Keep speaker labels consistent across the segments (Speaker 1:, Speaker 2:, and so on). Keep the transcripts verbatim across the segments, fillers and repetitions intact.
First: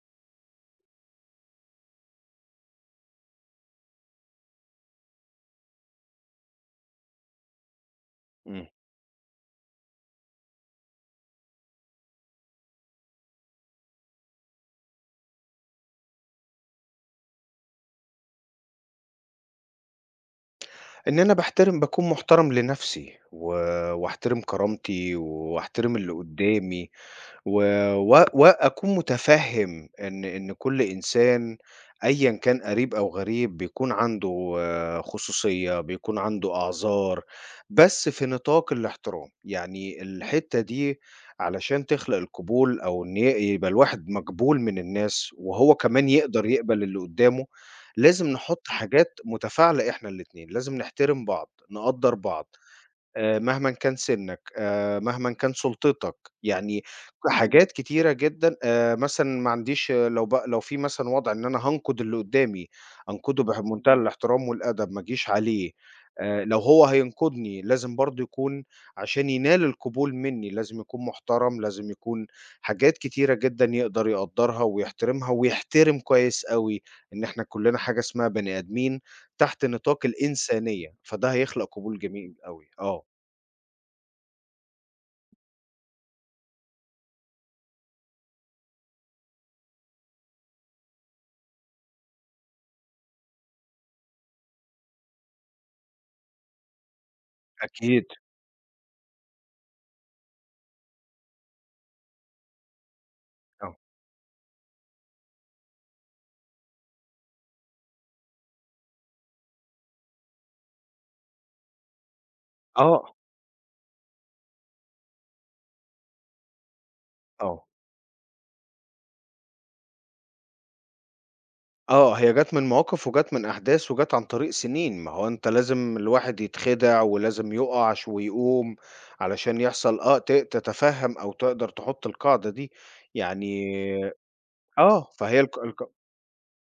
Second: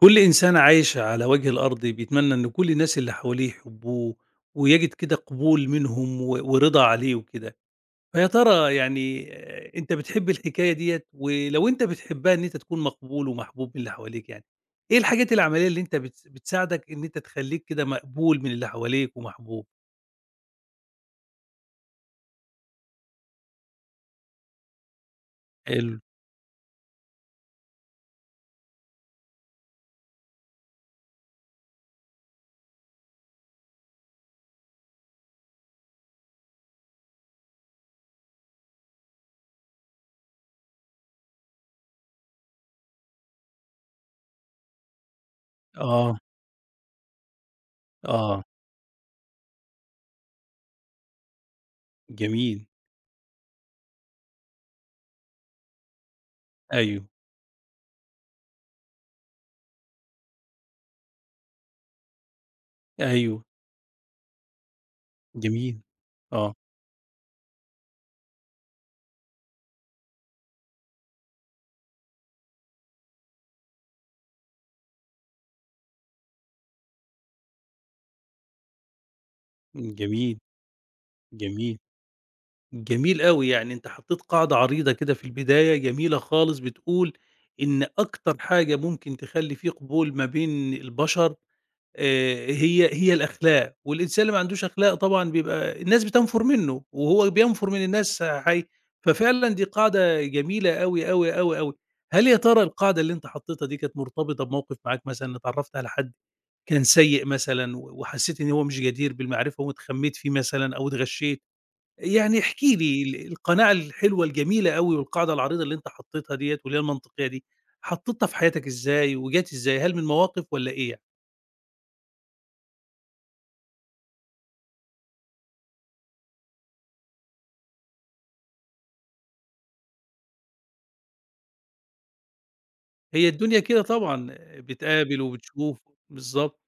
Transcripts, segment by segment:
Speaker 1: كل إنسان عايش على وجه الأرض بيتمنى إن كل الناس اللي حواليه يحبوه ويجد كده قبول منهم و- ورضا عليه وكده. فيا
Speaker 2: إمم.
Speaker 1: ترى يعني آه، أنت بتحب الحكاية ديت ولو أنت بتحبها إن أنت تكون مقبول ومحبوب من اللي حواليك؟ يعني إيه الحاجات العملية اللي أنت بتس- بتساعدك إن أنت تخليك كده مقبول من اللي حواليك ومحبوب؟
Speaker 2: إن أنا باحترم باكون محترم لنَفْسي و واحترم كرامتي واحترم
Speaker 1: حلو.
Speaker 2: اللي قُدّامي. و و وأكون متفهم إن إن كل إنسان أيًا كان قريب أو غريب بيكون عنده آه، خصوصية، بيكون عنده أعذار، بس في نطاق الاحترام، يعني الحتة دي علشان تخلق القبول أو إن ي يبقى الواحد مقبول من الناس، وهو كمان
Speaker 1: آه.
Speaker 2: يقدر يقبل اللي قدامه، لازم
Speaker 1: آه.
Speaker 2: نحط حاجات متفاعلة إحنا الاتنين، لازم نحترم بعض، نقدّر بعض.
Speaker 1: جميل.
Speaker 2: آآ مهمًا كان سِنّك، آآ مهمًا كان سُلطتك، يعني
Speaker 1: أيوه.
Speaker 2: إمم. حاجات كتيرة جدًا آآ مثلًا ما عنديش آه، لو ب لو في مثلًا وضع إن أنا هانقُد اللي قُدّامي، أنقُده
Speaker 1: أيوه.
Speaker 2: بمنتهى الاحترام والأدب، ما أجيش عليه،
Speaker 1: جميل.
Speaker 2: آآ
Speaker 1: آه.
Speaker 2: لو هو هينقُدني لازم برضه يكون عشان ينال القبول منّي، لازم يكون محترم، لازم يكون حاجات كتيرة جدًا يقدر يقدّرها ويحترمها ويحترم كويس أوي إن إحنا كُلّنا حاجة اسمها بني آدمين تحت نطاق
Speaker 1: جميل.
Speaker 2: الإنسانية، فده هيخلق
Speaker 1: جميل.
Speaker 2: قبول جميل أوي، آه.
Speaker 1: جميل أوي، يعني أنت حطيت قاعدة عريضة كده في البداية جميلة خالص، بتقول إن أكتر حاجة ممكن تخلّي في قبول ما بين البشر آآ، هي هي الأخلاق، والإنسان اللي ما عندوش أخلاق طبعًا بيبقى الناس بتنفر منه، وهو بينفر من
Speaker 2: أكيد،
Speaker 1: الناس حي. ففعلًا دي قاعدة جميلة أوي، أوي، أوي، أوي. هل يا ترى القاعدة اللي أنت حطيتها
Speaker 2: آه،
Speaker 1: دي كانت مرتبطة بموقف معاك؟ مثلًا اتعرّفت على حد كان سيء مثلًا و وحسيت إن هو مش جدير بالمعرفة واتخمّيت فيه مثلًا أو اتغشيت؟ يعني احكِ لي
Speaker 2: آه،
Speaker 1: ال القناعة الحلوة الجميلة أوي والقاعدة العريضة اللي أنت حطّيتها ديّة واللي هي المنطقية دي،
Speaker 2: آه،
Speaker 1: حطّيتها في حياتك إزاي وجات إزاي؟ هل من مواقف والّا إيه يعني؟
Speaker 2: آه، هي جات من مواقف وجات من أحداث وجات عن طريق سنين، ما هو أنت لازم الواحد يتخدع ولازم يُقع ش ويقوم علشان يحصل آه، ت تتفهم أو تقدر تحط القاعدة دي،
Speaker 1: هي الدنيا
Speaker 2: يعني
Speaker 1: كده طبعًا،
Speaker 2: آه،
Speaker 1: بتقابل
Speaker 2: فهي الق
Speaker 1: وبتشوف.
Speaker 2: الق
Speaker 1: بالضبط.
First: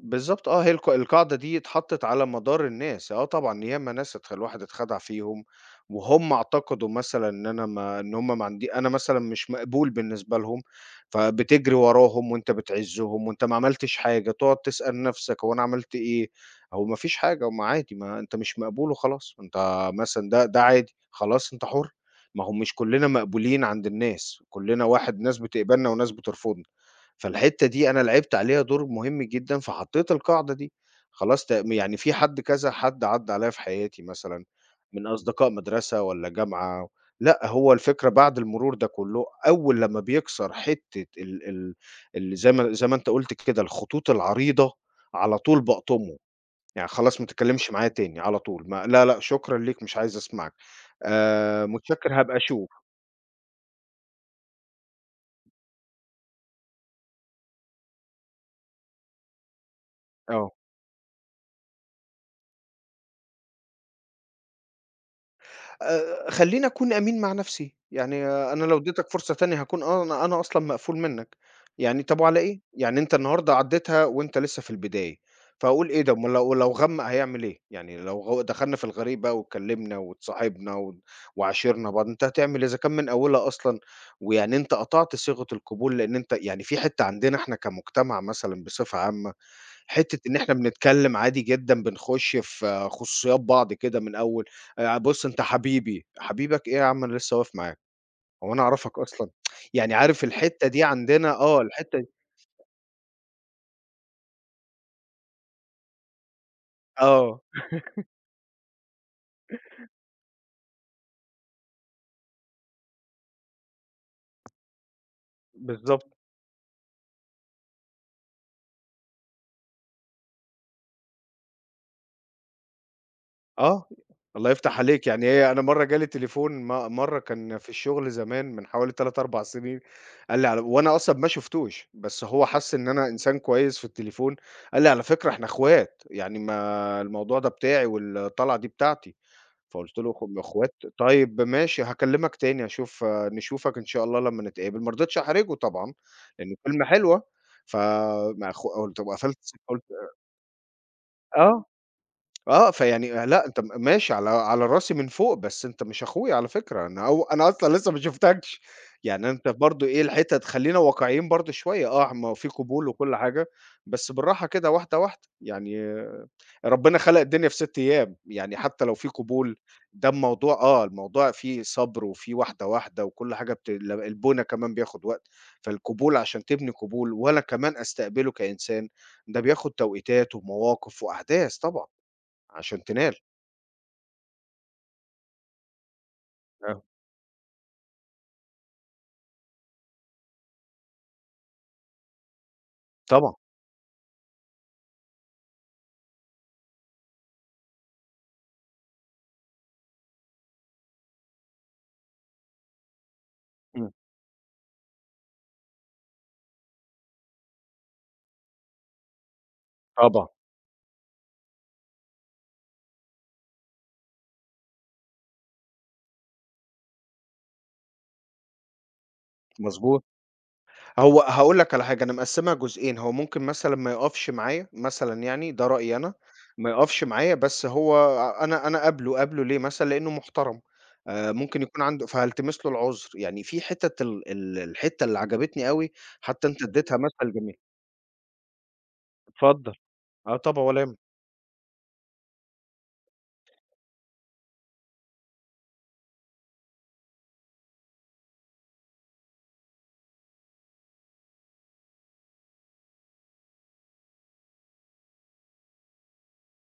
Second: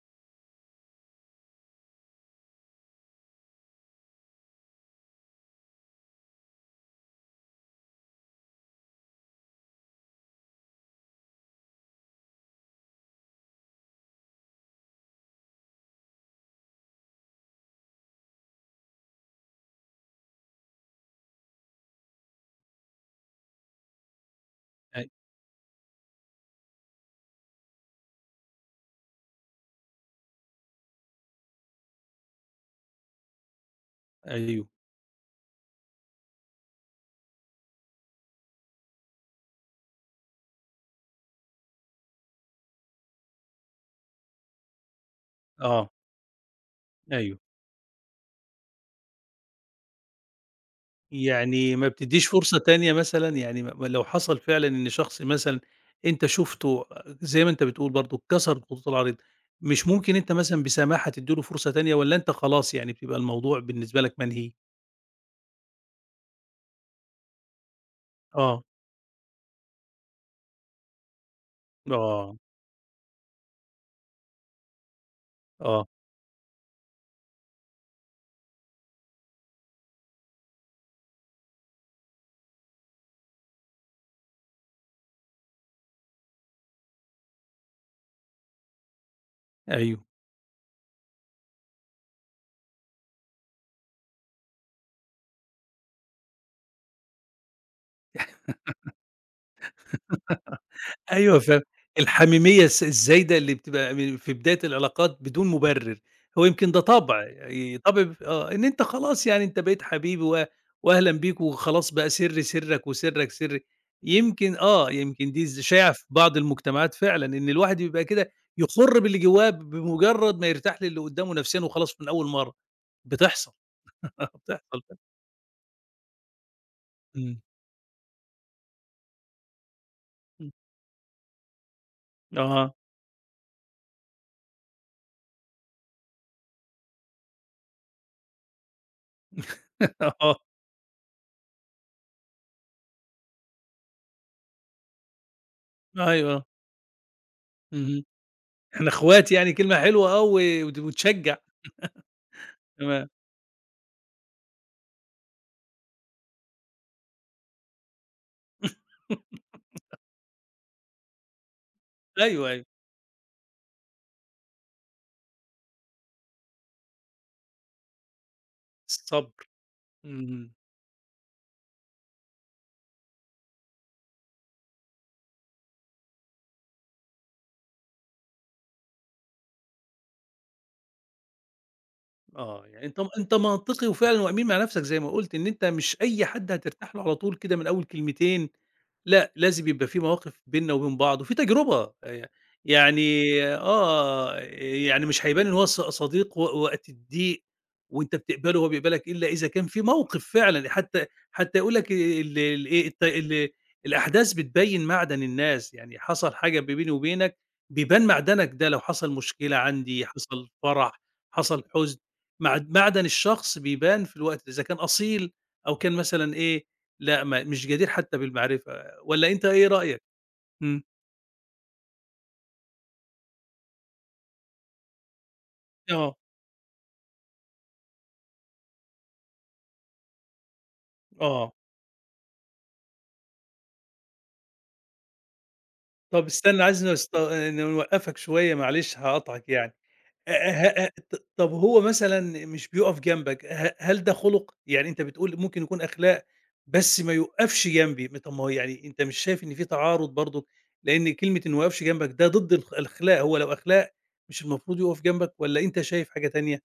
Speaker 2: بالضبط. آه، هي الق القاعدة دي اتحطّت على مدار الناس، آه طبعًا ياما ناس اتخ الواحد اتخدع فيهم، وهُم اعتقدوا مثلًا إن أنا ما إن هُم ما عندي أنا مثلًا مش مقبول بالنسبة لهم، فبتجري وراهم وأنت بتعزّهم وأنت ما عملتش حاجة، تقعد تسأل نَفْسك هو أنا عملت إيه؟ هو ما فيش حاجة، هُم عادي ما أنت مش مقبول وخلاص، أنت مثلًا ده ده عادي، خلاص أنت حُر، ما هو مش كُلّنا مقبولين عند الناس، كُلّنا
Speaker 1: أي.
Speaker 2: واحد ناس بتقبلنا وناس بترفضنا. فالحتّة دي أنا لعبت عليها دور مهم جدًا، فحطّيت القاعدة دي، خلاص ت يعني في حد كذا حد عدّى عليَّ في حياتي مثلًا،
Speaker 1: أيوه.
Speaker 2: من أصدقاء مدرسة والّا جامعة، لأ هو الفكرة بعد المرور ده كلّه، أول لمّا بيكسر حتّة ال ال ال زي ما زي ما أنت قُلت كده الخطوط العريضة، على طول
Speaker 1: آه.
Speaker 2: باقطمه، يعني خلاص ما
Speaker 1: أيوه.
Speaker 2: تتكلمش معايا تاني على طول، ما لا، لأ شكرًا ليك مش عايز أسمعك، آآ
Speaker 1: يعني ما
Speaker 2: متشكر
Speaker 1: بتدّيش
Speaker 2: هابقى
Speaker 1: فرصة
Speaker 2: أشوف.
Speaker 1: تانية مثلًا؟ يعني م لو حصل فعلًا إن شخص مثلًا أنت شُفته، زي ما أنت بتقول برضه، كسر الخطوط العريضة، مش ممكن أنت
Speaker 2: آه.
Speaker 1: مثلًا بسماحة تدّي له فرصة تانية والّا أنت خلاص يعني بتبقى الموضوع بالنسبة لك منهي؟
Speaker 2: آآ خلّيني أكون أمين مع نَفْسي، يعني آه، أنا
Speaker 1: آه.
Speaker 2: لو اديتك فرصة تانية هاكون أنا أنا أصلًا مقفول منّك، يعني طَب
Speaker 1: آه.
Speaker 2: وعلى إيه؟ يعني أنت النهارده عدّيتها وأنت لسه في البداية،
Speaker 1: آه.
Speaker 2: فهاقول إيه ده أُمّال لو لو غمّق هيعمل إيه؟ يعني لو غو دخلنا في الغريب بقى واتكلّمنا واتصاحبنا و وعاشرنا بعض، أنت هتعمل إيه إذا كان من أولها أصلًا ويعني أنت قطعت صيغة القبول لإن أنت يعني في حتّة عندنا إحنا كمجتمع مثلًا بصفة عامة
Speaker 1: أيوه.
Speaker 2: حتة إن إحنا بنتكلم عادي جدًا، بنخش في خصوصيات بعض كده من أول. آآ، بُص أنت حبيبي، حبيبك إيه يا عم أنا لسه واقف معاك، هو أنا أعرفك أصلًا؟ يعني عارف الحتة دي عندنا،
Speaker 1: أيوه
Speaker 2: آه،
Speaker 1: فعلًا.
Speaker 2: الحتة دي
Speaker 1: الحميمية الس الزايدة اللي بتبقى م في بداية العلاقات بدون مبرر، هو يمكن ده طبع
Speaker 2: آه،
Speaker 1: ي طبع ب آه، إن أنت خلاص يعني أنت بقيت حبيبي و وأهلًا بيك وخلاص، بقى سري سرك وسرك سري. يمكن آه، يمكن دي ز شائعة في
Speaker 2: بالضبط.
Speaker 1: بعض المجتمعات فعلًا، إن الواحد بيبقى كده يُخُر باللي جواه بمجرد ما يرتاح للي قدامه نفسيًا وخلاص من أول مرة. بتحصل
Speaker 2: آه،
Speaker 1: بتحصل
Speaker 2: الله يفتح
Speaker 1: فعلًا.
Speaker 2: عليك، يعني هي أنا مرّة جالي تليفون م مرّة
Speaker 1: إمم.
Speaker 2: كان في الشغل زمان من حوالي ثلاثة، أربعة سنين، قال لي
Speaker 1: إمم.
Speaker 2: على وأنا أصلًا ما شُفتوش، بس هو حَس
Speaker 1: آه.
Speaker 2: إن أنا إنسان كويس في التليفون، قال لي: "على فكرة إحنا إخوات، يعني ما الموضوع ده بتاعي والطلعة دي بتاعتي." فقُلت له
Speaker 1: آه.
Speaker 2: هم أخوات، طيب ماشي هاكلمك تاني أشوف نشوفك إن شاء الله لمّا نتقابل، ما رضيتش أحرجه طبعًا،
Speaker 1: أيوه.
Speaker 2: لإن الكلمة حلوة، ف
Speaker 1: اهم.
Speaker 2: ما أخو
Speaker 1: إحنا
Speaker 2: قُلت
Speaker 1: إخوات
Speaker 2: وقفلت
Speaker 1: يعني كلمة
Speaker 2: قُلت
Speaker 1: حلوة آه، و وت وتشجّع
Speaker 2: آه، آه،
Speaker 1: كمان.
Speaker 2: فيعني لأ أنت م ماشي على على راسي من فوق، بس أنت مش أخويا على فكرة، أنا أو أنا أصلًا لسه ما شُفتكش، يعني أنت برضه إيه الحتت خلّينا واقعيين برضه شوية، آه ما هو في
Speaker 1: أيوه. أيوه.
Speaker 2: قبول وكل حاجة، بس بالراحة كده واحدة، واحدة، يعني ربنا خلق الدنيا في ستة أيام، يعني حتى لو في
Speaker 1: الصبر.
Speaker 2: قبول ده
Speaker 1: إمم.
Speaker 2: الموضوع، آه، الموضوع فيه صبر وفيه واحدة، واحدة وكل حاجة بت ال البنا كمان بياخد وقت، فالقبول عشان تبني قبول وأنا كمان أستقبله كإنسان، ده بياخد توقيتات ومواقف وأحداث طبعًا
Speaker 1: آه،
Speaker 2: عشان
Speaker 1: يعني أنت
Speaker 2: تنال.
Speaker 1: أنت منطقي وفعلًا وأمين مع نفْسك زي ما قُلت، إن أنت مش أي حد
Speaker 2: آه.
Speaker 1: هترتاح له على طول كده من أول كلمتين. لأ، لازم يبقى في مواقف بيننا وبين بعض وفي تجربة. آآ، يعني
Speaker 2: طبعًا.
Speaker 1: آه، يعني مش هيبان إن هو ص صديق و وقت الضيق وأنت بتقبله وهو بيقبلك، إلا إذا كان في موقف فعلًا، حتى حتى يقول لك ال ال إيه الت ال
Speaker 2: إمم،
Speaker 1: الأحداث بتبيّن معدن الناس. يعني حصل حاجة بيني وبينك بيبان معدنك ده، لو حصل مشكلة عندي،
Speaker 2: طبعًا،
Speaker 1: حصل فرح، حصل حزن. معد معدن الشخص بيبان في الوقت ده، إذا كان أصيل أو كان مثلًا إيه، لأ ما مش جدير حتى بالمعرفة، والّا أنت إيه
Speaker 2: مضبوط.
Speaker 1: رأيك؟ إمم.
Speaker 2: هو هاقول لك على حاجة، أنا مقسّمها جزئين، هو ممكن مثلًا ما يقفش معايا مثلًا يعني، ده رأيي أنا،
Speaker 1: آه.
Speaker 2: ما يقفش معايا بس هو أنا أنا قابله، قابله ليه مثلًا؟ لإنه محترم، آآ
Speaker 1: آه.
Speaker 2: ممكن يكون عنده فهالتمس له العُذر، يعني في حِتَت ال ال الحتّة اللي عجبتني أوي،
Speaker 1: طب
Speaker 2: حتى أنت
Speaker 1: استنى، عايز
Speaker 2: ادّيتها
Speaker 1: نست
Speaker 2: مثل جميل.
Speaker 1: نوقّفك شوية، معلش هاقاطعك يعني.
Speaker 2: اتفضل.
Speaker 1: أ
Speaker 2: آه طبعًا ولا
Speaker 1: ه ه
Speaker 2: يهمك.
Speaker 1: ط طب هو مثلًا مش بيُقف جنبك، ه هل ده خُلُق؟ يعني أنت بتقول ممكن يكون أخلاق بس ما يُقفش جنبي، م طب ما هو يعني أنت مش شايف إن في تعارض برضه؟ لإن كلمة إنه ما يُقفش جنبك ده ضد الخ الأخلاق، هو لو أخلاق مش المفروض يُقف جنبك، والّا أنت شايف حاجة تانية؟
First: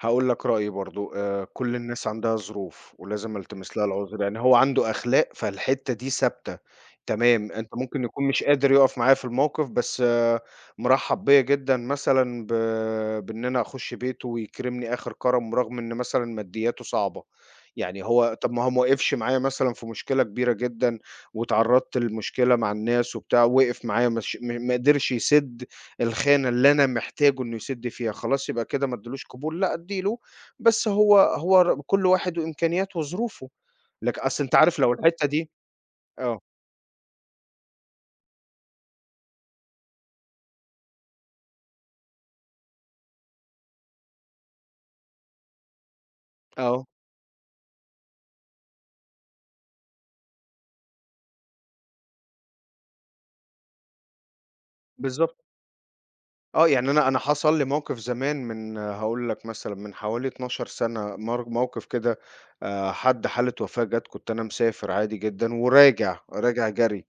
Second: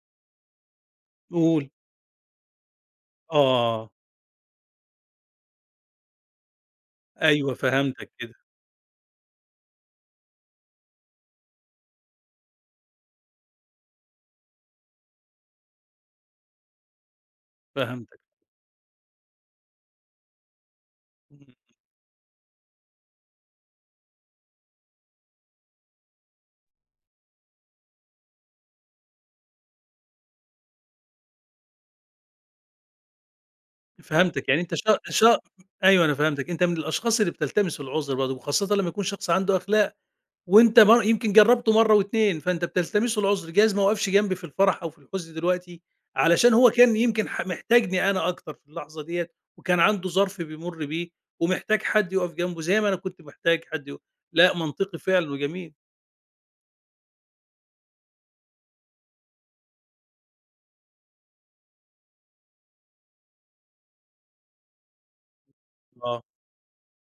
Speaker 2: هاقول لك رأيي برضه، آآ
Speaker 1: قول.
Speaker 2: كل الناس عندها ظروف ولازم ألتمس لها
Speaker 1: آه.
Speaker 2: العذر، يعني هو عنده أخلاق فالحتّة دي ثابتة، تمام،
Speaker 1: أيوه
Speaker 2: أنت ممكن
Speaker 1: فهمتك
Speaker 2: يكون
Speaker 1: كده.
Speaker 2: مش قادر يُقف معايا في الموقف بس آه، مرحّب بيّا جدًا مثلًا ب بإن أنا أخُش بيته ويكرمني آخر كرم رغم إن مثلًا مادياته صعبة، يعني
Speaker 1: فهمتك.
Speaker 2: هو طَب ما هو ما وقفش معايا مثلًا في مشكلة كبيرة جدًا
Speaker 1: إمم.
Speaker 2: واتعرّضت لمشكلة مع الناس وبتاع، وقف معايا مش م ما قدرش يسِد الخانة اللي أنا محتاجه إنه يسِد فيها، خلاص يبقى كده ما ادّيلوش قبول، لأ ادّي له، بس هو هو ر كل واحد وإمكانياته وظروفه، لك أصل
Speaker 1: فهمتك،
Speaker 2: أنت
Speaker 1: يعني أنت
Speaker 2: عارف لو
Speaker 1: شا
Speaker 2: الحتّة
Speaker 1: شا
Speaker 2: دي.
Speaker 1: أيوه أنا
Speaker 2: آه،
Speaker 1: فهمتك، أنت من الأشخاص اللي بتلتمس العُذر برضه، وخاصةً لمّا يكون شخص عنده أخلاق، وأنت مر يمكن جرّبته مرّة و2، فأنت بتلتمسه العُذر، جايز ما وقفش جنبي في الفرح أو في الحزن دلوقتي، علشان هو
Speaker 2: آه،
Speaker 1: كان يمكن ح محتاجني أنا أكتر في اللحظة ديّة، وكان عنده ظرف بيمُر بيه، ومحتاج حد يُقف جنبه زي ما أنا كنت محتاج حد يُقف. لأ منطقي فعلًا
Speaker 2: بالضبط.
Speaker 1: وجميل.
Speaker 2: آه، يعني أنا أنا حصل لي موقف زمان من هاقول لك مثلًا من حوالي اتناشر سنة سَنة مر موقف كده، آآ، حد حالة وفاة جات، كنت أنا مسافر عادي جدًا وراجع،
Speaker 1: آه.
Speaker 2: راجع جري،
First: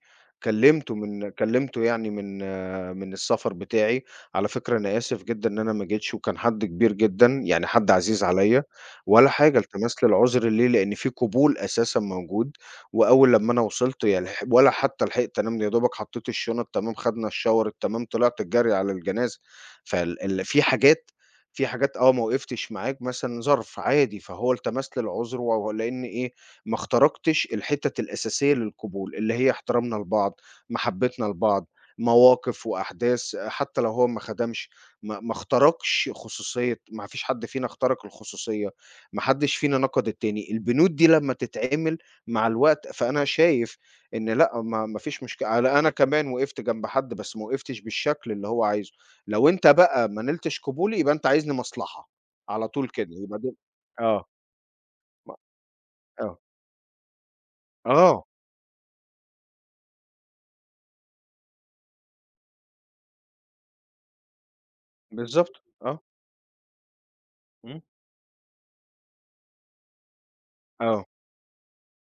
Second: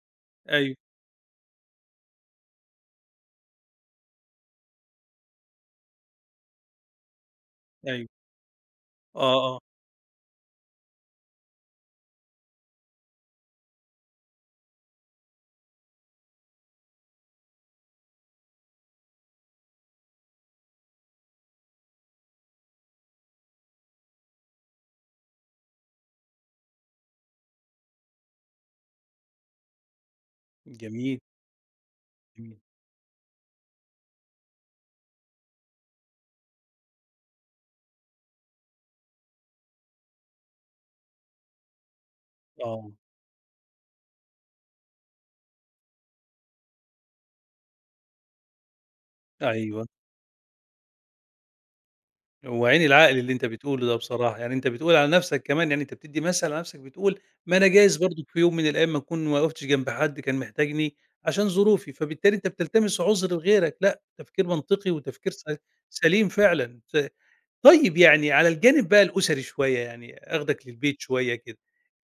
Speaker 1: أيوه.
Speaker 2: كلّمته من كلّمته يعني من آه، من السفر بتاعي، على فكرة أنا آسف جدًا إن أنا ما جيتش وكان حد كبير جدًا، يعني حد
Speaker 1: أيوه.
Speaker 2: عزيز عليّا، ولا
Speaker 1: آه.
Speaker 2: حاجة
Speaker 1: آه.
Speaker 2: التماس للعُذر ليه، لإن في قبول أساسًا موجود. وأول لمّا أنا وصلت يعني لح ولا حتى لحقت أنام، يا دوبك حطيت الشنط تمام، خدنا الShower التمام، طلعت الجري على الجنازة. فال ال في حاجات في حاجات، آه، ما وقفتش معاك مثلًا ظرف عادي، فهو التماس للعذر و لإن إيه، ما اخترقتش الحتت الأساسية للقبول، اللي هي احترامنا لبعض،
Speaker 1: جميل.
Speaker 2: محبتنا لبعض،
Speaker 1: جميل.
Speaker 2: مواقف وأحداث حتى لو هو ما خدمش، ما ما اخترقش خصوصية ما فيش حد فينا اخترق الخصوصية، ما حدش فينا نقد التاني. البنود دي لمّا تتعمل مع الوقت
Speaker 1: آه.
Speaker 2: فأنا شايف إن لأ، ما ما فيش مشك على أنا كمان وقفت جنب حد، بس ما وقفتش بالشكل اللي هو عايزه. لو أنت
Speaker 1: أيوه،
Speaker 2: بقى ما نلتش قبولي، يبقى أنت عايزني مصلحة، على
Speaker 1: وعين
Speaker 2: طول كده،
Speaker 1: العقل اللي
Speaker 2: يبقى
Speaker 1: أنت
Speaker 2: دي.
Speaker 1: بتقوله ده
Speaker 2: آه،
Speaker 1: بصراحة، يعني أنت بتقول على
Speaker 2: م
Speaker 1: نفْسك كمان، يعني أنت بتدّي
Speaker 2: آه،
Speaker 1: مثل على نفْسك، بتقول ما أنا جايز برضه
Speaker 2: آه،
Speaker 1: في يوم من الأيام ما أكون ما وقفتش جنب حد كان محتاجني عشان ظروفي، فبالتالي أنت بتلتمس عُذر لغيرك. لأ، تفكير منطقي وتفكير س
Speaker 2: بالضبط، آه،
Speaker 1: سليم فعلًا. س
Speaker 2: إمم،
Speaker 1: طيب يعني على الجانب بقى الأسري شوية، يعني آخدك للبيت
Speaker 2: آه،
Speaker 1: شوية كده،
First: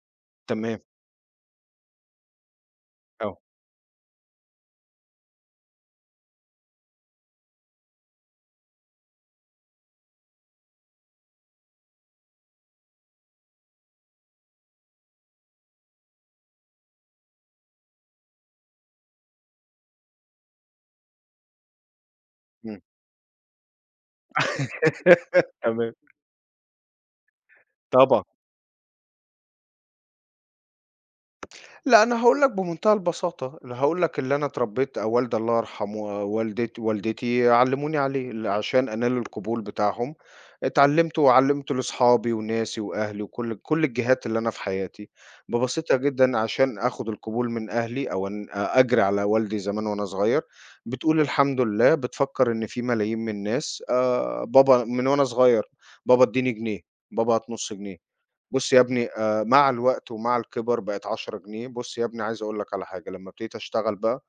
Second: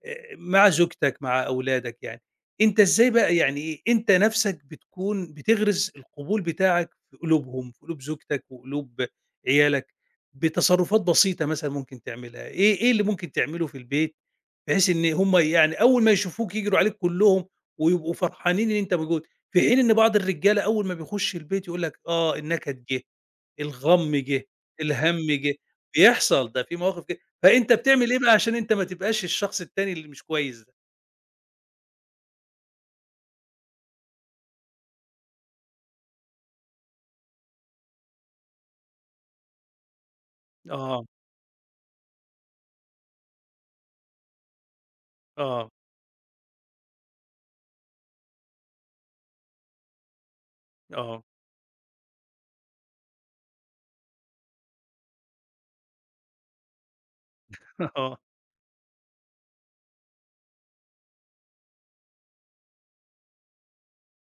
Speaker 1: آآ مع
Speaker 2: تمام،
Speaker 1: زوجتك، مع أولادك يعني، أنت إزاي بقى
Speaker 2: آه،
Speaker 1: يعني إيه، أنت نَفْسك بتكون بتغرس القبول بتاعك في قلوبهم، في قلوب زوجتك وقلوب عيالك، بتصرفات بسيطة مثلًا ممكن تعملها، إيه إيه اللي ممكن تعمله في البيت بحيث إن هم يعني أول ما يشوفوك يجروا عليك كلّهم ويبقوا فرحانين إن أنت موجود، في حين إن بعض الرجالة أول ما بيخُش البيت يقول لك آه
Speaker 2: إمم،
Speaker 1: النكد جِه، الغَم جِه، الهَم جِه،
Speaker 2: تمام.
Speaker 1: بيحصل ده في مواقف كده، فأنت بتعمل إيه
Speaker 2: طبعًا.
Speaker 1: بقى عشان أنت ما تبقاش الشخص التاني اللي مش كويس ده؟
Speaker 2: لأ، أنا هاقول لك بمنتهى البساطة، أنا هاقول لك اللي أنا اتربيت أو والدي الله يرحمه والدت والدتي علّموني عليه، ل عشان أنال القبول بتاعهم،
Speaker 1: آه.
Speaker 2: اتعلّمته وعلّمته لأصحابي وناسي وأهلي وكل كل الجهات اللي أنا في حياتي،
Speaker 1: آه.
Speaker 2: ببساطة جدًا عشان آخُد القبول من أهلي أو إن أ أجري على والدي زمان وأنا صغير، بتقول
Speaker 1: آه.
Speaker 2: الحمد لله، بتفكّر إن في ملايين من الناس، آآ، بابا من وأنا صغير، بابا ادّيني جنيه، بابا هات نُص جنيه،
Speaker 1: آه.
Speaker 2: بُص يا ابني آآ مع الوقت ومع الكِبَر بقت عشرة جنيه، بُص يا ابني عايز أقول لك على حاجة، لمّا ابتديت أشتغل بقى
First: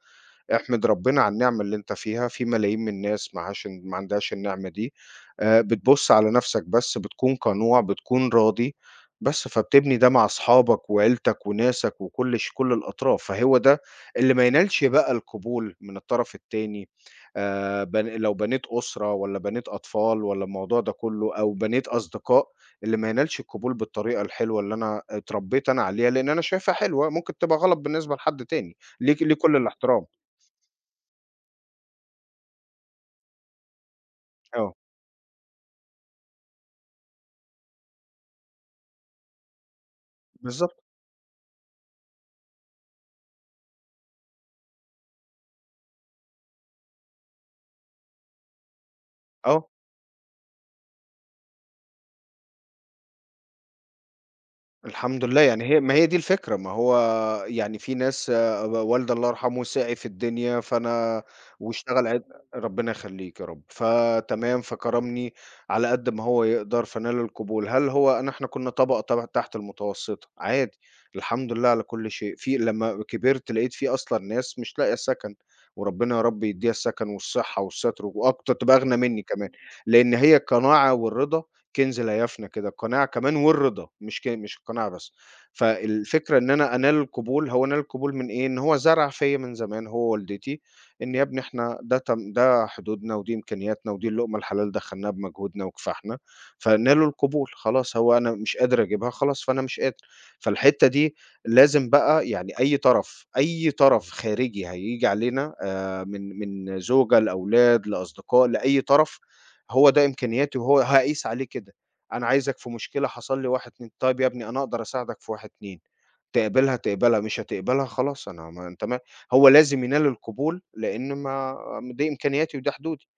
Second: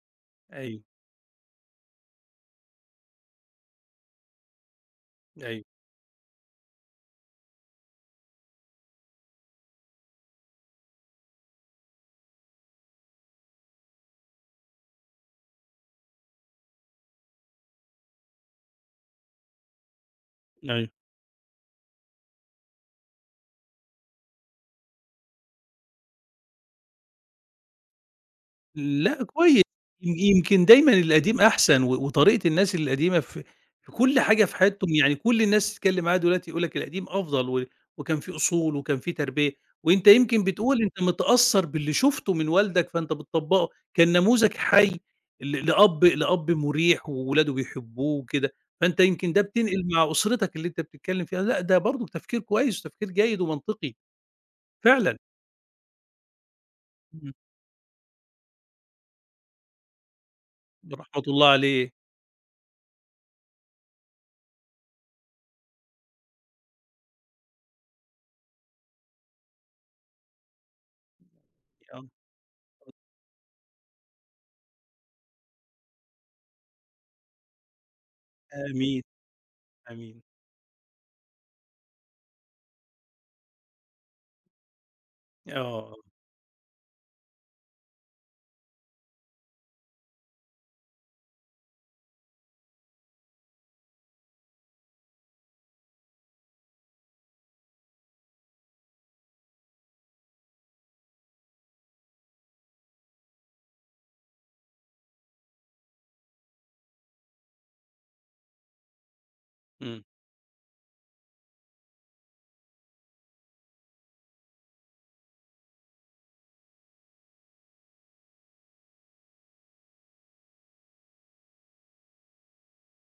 Speaker 1: أيوه.
Speaker 2: احمد ربنا على النعمة اللي أنت فيها، في ملايين من الناس معهاش ما عندهاش النعمة دي، آآ
Speaker 1: أيوه.
Speaker 2: بتبُص على نَفْسك بس، بتكون قنوع، بتكون راضي، بس فبتبني ده مع أصحابك وعيلتك وناسك وكل ش كل الأطراف، فهو ده اللي ما ينالش بقى القبول من الطرف التاني، آآ بن لو بنيت أسرة والّا بنيت أطفال والّا الموضوع
Speaker 1: أيوه.
Speaker 2: ده كُلّه أو بنيت أصدقاء، اللي ما ينالش القبول بالطريقة الحلوة اللي أنا اتربيت أنا عليها، لإن أنا شايفها حلوة، ممكن تبقى غلط بالنسبة لحد تاني، ليك
Speaker 1: لأ
Speaker 2: ليه كل
Speaker 1: كويس،
Speaker 2: الاحترام.
Speaker 1: يم يمكن دايمًا القديم أحسن، و وطريقة الناس القديمة في في كل حاجة في
Speaker 2: آه،
Speaker 1: حياتهم، يعني كل الناس تتكلم معاها دلوقتي يقول لك القديم أفضل، و وكان في أصول وكان في تربية. وأنت يمكن
Speaker 2: بالضبط،
Speaker 1: بتقول أنت متأثّر باللي شُفته من والدك فأنت بتطبّقه، كان نموذج حي ل لأب لأب مُريح وولاده بيحبوه وكده، فأنت يمكن ده
Speaker 2: آه،
Speaker 1: بتنقل مع أسرتك اللي أنت بتتكلم فيها. لأ ده برضه تفكير كويس وتفكير جيد ومنطقي فعلًا.
Speaker 2: الحمد لله، يعني هي ما هي دي الفكرة، ما هو
Speaker 1: إمم.
Speaker 2: يعني في ناس، آآ، والدي الله يرحمه سَعِي في الدنيا، فأنا
Speaker 1: رحمة الله عليه.
Speaker 2: واشتغل عد ربنا يخلّيك يا رب، فتمام، فكرمني على قد ما هو يقدر، فنال القبول. هل هو أنا إحنا كنا طبقة ت تحت المتوسطة، عادي، الحمد لله على
Speaker 1: يا رب.
Speaker 2: كل شيء. في لمّا كبرت لقيت في أصلًا ناس مش لاقية سكن، وربنا يا رب يدّيها السكن والصحة والستر، وأكتر تبقى أغنى
Speaker 1: آمين.
Speaker 2: منّي كمان، لأن
Speaker 1: آمين.
Speaker 2: هي القناعة والرضا كنز لا يفنى كده، القناعة كمان والرضا مش ك مش القناعة بس.
Speaker 1: آه.
Speaker 2: فالفكرة إن أنا أنال القبول، هو أنال القبول من إيه؟ إن هو زرع فيّا من زمان هو ووالدتي إن يا ابني إحنا ده تم ده حدودنا ودي إمكانياتنا ودي اللقمة الحلال دخلناها بمجهودنا وكفاحنا، فنالوا القبول خلاص هو أنا مش قادر أجيبها خلاص فأنا مش قادر. فالحتة دي لازم بقى يعني أي طرف، أي طرف خارجي هييجي علينا آآ من من زوجة لأولاد لأصدقاء لأي طرف هو
Speaker 1: إمم.
Speaker 2: ده إمكانياتي وهو هاقيس عليه كده، أنا عايزك في مشكلة حصل لي واحد، اتنين، طيب يا ابني أنا أقدر أساعدك في واحد، اتنين تقبلها تقبلها، مش هتقبلها خلاص أنا ما أنت ما هو لازم ينال القبول لإن ما دي إمكانياتي وده حدودي،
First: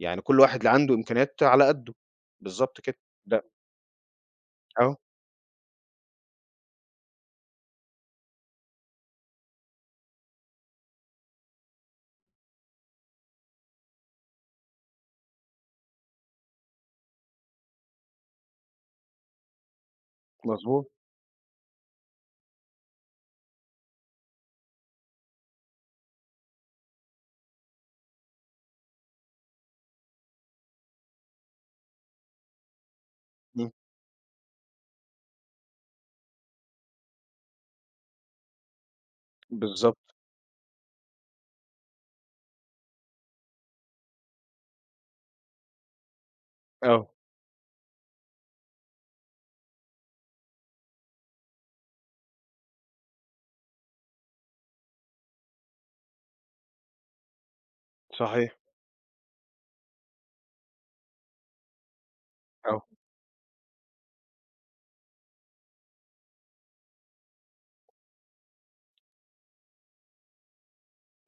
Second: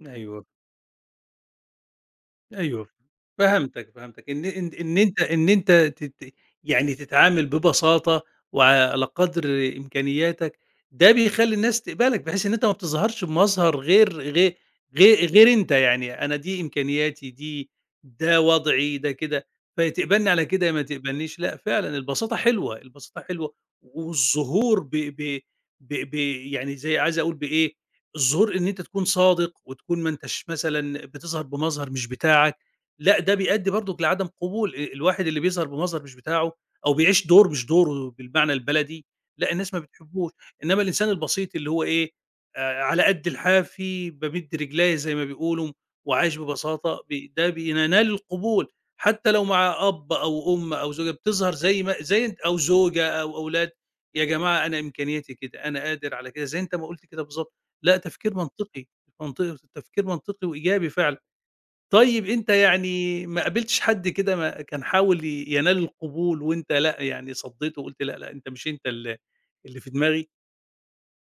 Speaker 2: يعني كل
Speaker 1: أيوه.
Speaker 2: واحد اللي عنده إمكانيات على قده، بالضبط
Speaker 1: أيوه.
Speaker 2: كده. ده
Speaker 1: فهمتك. فهمتك. إن إن
Speaker 2: آه،
Speaker 1: إن أنت إن أنت تت يعني تتعامل ببساطة وعلى قدر إمكانياتك، ده بيخلّي الناس تقبلك، بحيث إن أنت ما بتظهرش بمظهر غير غير غير غير أنت، يعني أنا دي إمكانياتي، دي ده وضعي، ده كده، فتقبلني على كده، يا ما
Speaker 2: مضبوط،
Speaker 1: تقبلنيش. لأ فعلًا البساطة حلوة، البساطة حلوة، والظهور ب ب ب ب يعني زي عايز أقول بإيه، الظهور إن أنت تكون صادق وتكون ما أنتاش مثلًا بتظهر بمظهر مش بتاعك، لأ، ده
Speaker 2: إمم،
Speaker 1: بيؤدي برضُك لعدم قبول. آآ الواحد اللي بيظهر بمظهر مش بتاعه أو بيعيش دور مش دوره بالمعنى البلدي، لأ، الناس ما
Speaker 2: بالضبط،
Speaker 1: بتحبوش. إنما الإنسان البسيط اللي هو إيه، آآ على قد الحافي بامِد رجلَيّا زي ما بيقولوا، وعايش ببساطة،
Speaker 2: آه،
Speaker 1: بي ده بينال القبول، حتى لو مع أب أو أم أو زوجة، بتظهر زي ما زي أنت أو زوجة أو أولاد، يا جماعة أنا إمكانياتي كده، أنا قادر على كده، زي أنت ما قُلت كده بالضبط. لأ، تفكير
Speaker 2: صحيح،
Speaker 1: منطقي، منطقي تفكير منطقي وإيجابي فعلًا. طيب أنت
Speaker 2: آه.
Speaker 1: يعني ما قابلتش حد كده ما كان حاول ي ينال القبول وأنت لأ، يعني صدّيته وقُلت لأ، لأ، أنت مش أنت ال اللي في دماغي؟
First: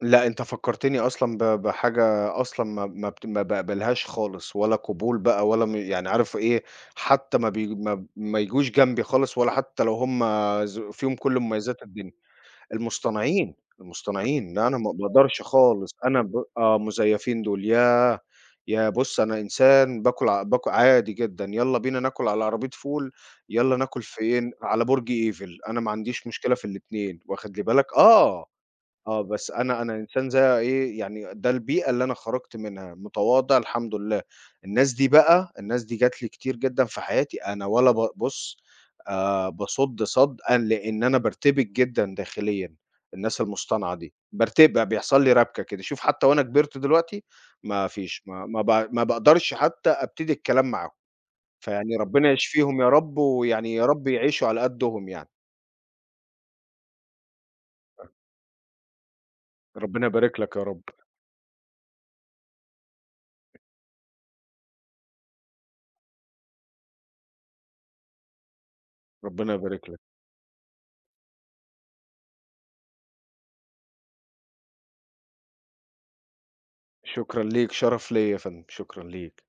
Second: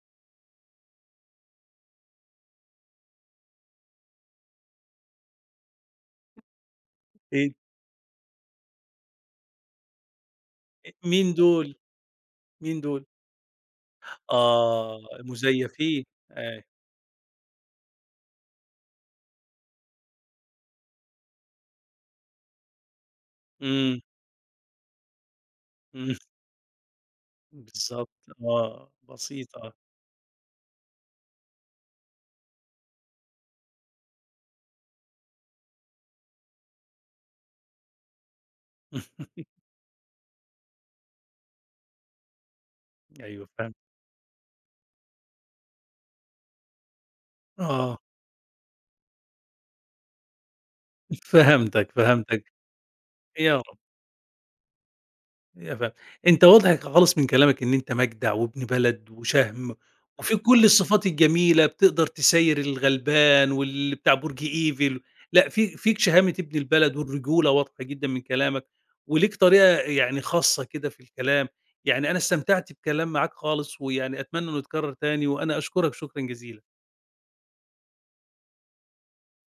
Speaker 2: لأ، أنت فكّرتني أصلًا ب بحاجة أصلًا ما ما بت ما باقبلهاش خالص، ولا قبول بقى ولا م يعني عارف إيه، حتى
Speaker 1: آآ،
Speaker 2: ما بي ما ما يجوش جنبي خالص ولا حتى لو هم ز فيهم
Speaker 1: مين
Speaker 2: كل
Speaker 1: دول،
Speaker 2: مميزات الدنيا،
Speaker 1: مين دول؟
Speaker 2: المصطنعين، المصطنعين، لأ، أنا ما
Speaker 1: آه،
Speaker 2: باقدرش خالص،
Speaker 1: المزيفين.
Speaker 2: أنا ب
Speaker 1: أيوه.
Speaker 2: آه، مزيفين دول، ياه! ياه! بُص أنا إنسان باكل ع باكل عادي جدًا، يالّا بينا ناكل على عربية فول، يالّا ناكل
Speaker 1: إمم.
Speaker 2: فين، على برج إيفل، أنا ما
Speaker 1: إمم.
Speaker 2: عنديش مشكلة في الاتنين، واخد لي بالك؟
Speaker 1: بالضبط.
Speaker 2: آه.
Speaker 1: آه.
Speaker 2: آه، بس
Speaker 1: بسيطة.
Speaker 2: أنا أنا إنسان زي إيه، يعني ده البيئة اللي أنا خرجت منها، متواضع الحمد لله. الناس دي بقى، الناس دي جات لي كتير جدًا في حياتي، أنا ولا ب بُص آآ باصُد صَدّ أن لإن أنا بارتبك جدًا داخليًا، الناس
Speaker 1: أيوه فاهم.
Speaker 2: المصطنعة دي، بارتب بيحصل لي ربكة كده. شوف حتى وأنا كبرت دلوقتي ما
Speaker 1: آه.
Speaker 2: فيش، ما ما ب ما باقدرش حتى أبتدي الكلام معاهم،
Speaker 1: فهمتك.
Speaker 2: فيعني ربنا
Speaker 1: فهمتك.
Speaker 2: يشفيهم يا رب،
Speaker 1: يا
Speaker 2: ويعني يا رب يعيشوا على قدّهم يعني.
Speaker 1: يا فا أنت واضح خالص من كلامك إن أنت مجدع وابن بلد وشهم،
Speaker 2: ربنا يبارك
Speaker 1: وفيك
Speaker 2: لك يا
Speaker 1: كل
Speaker 2: رب.
Speaker 1: الصفات الجميلة، بتقدر تسيّر الغلبان واللي بتاع برج إيفل. لأ في فيك شهامة ابن البلد والرجولة واضحة جدًا من كلامك، وليك
Speaker 2: ربنا
Speaker 1: طريقة
Speaker 2: يبارك لك.
Speaker 1: يعني خاصة كده في الكلام. يعني أنا استمتعت بكلام معاك خالص، ويعني أتمنى إنه يتكرر تاني، وأنا أشكرك شكرًا جزيلًا.
Speaker 2: شكرًا ليك، شرف ليّا يا فندم، شكرًا ليك.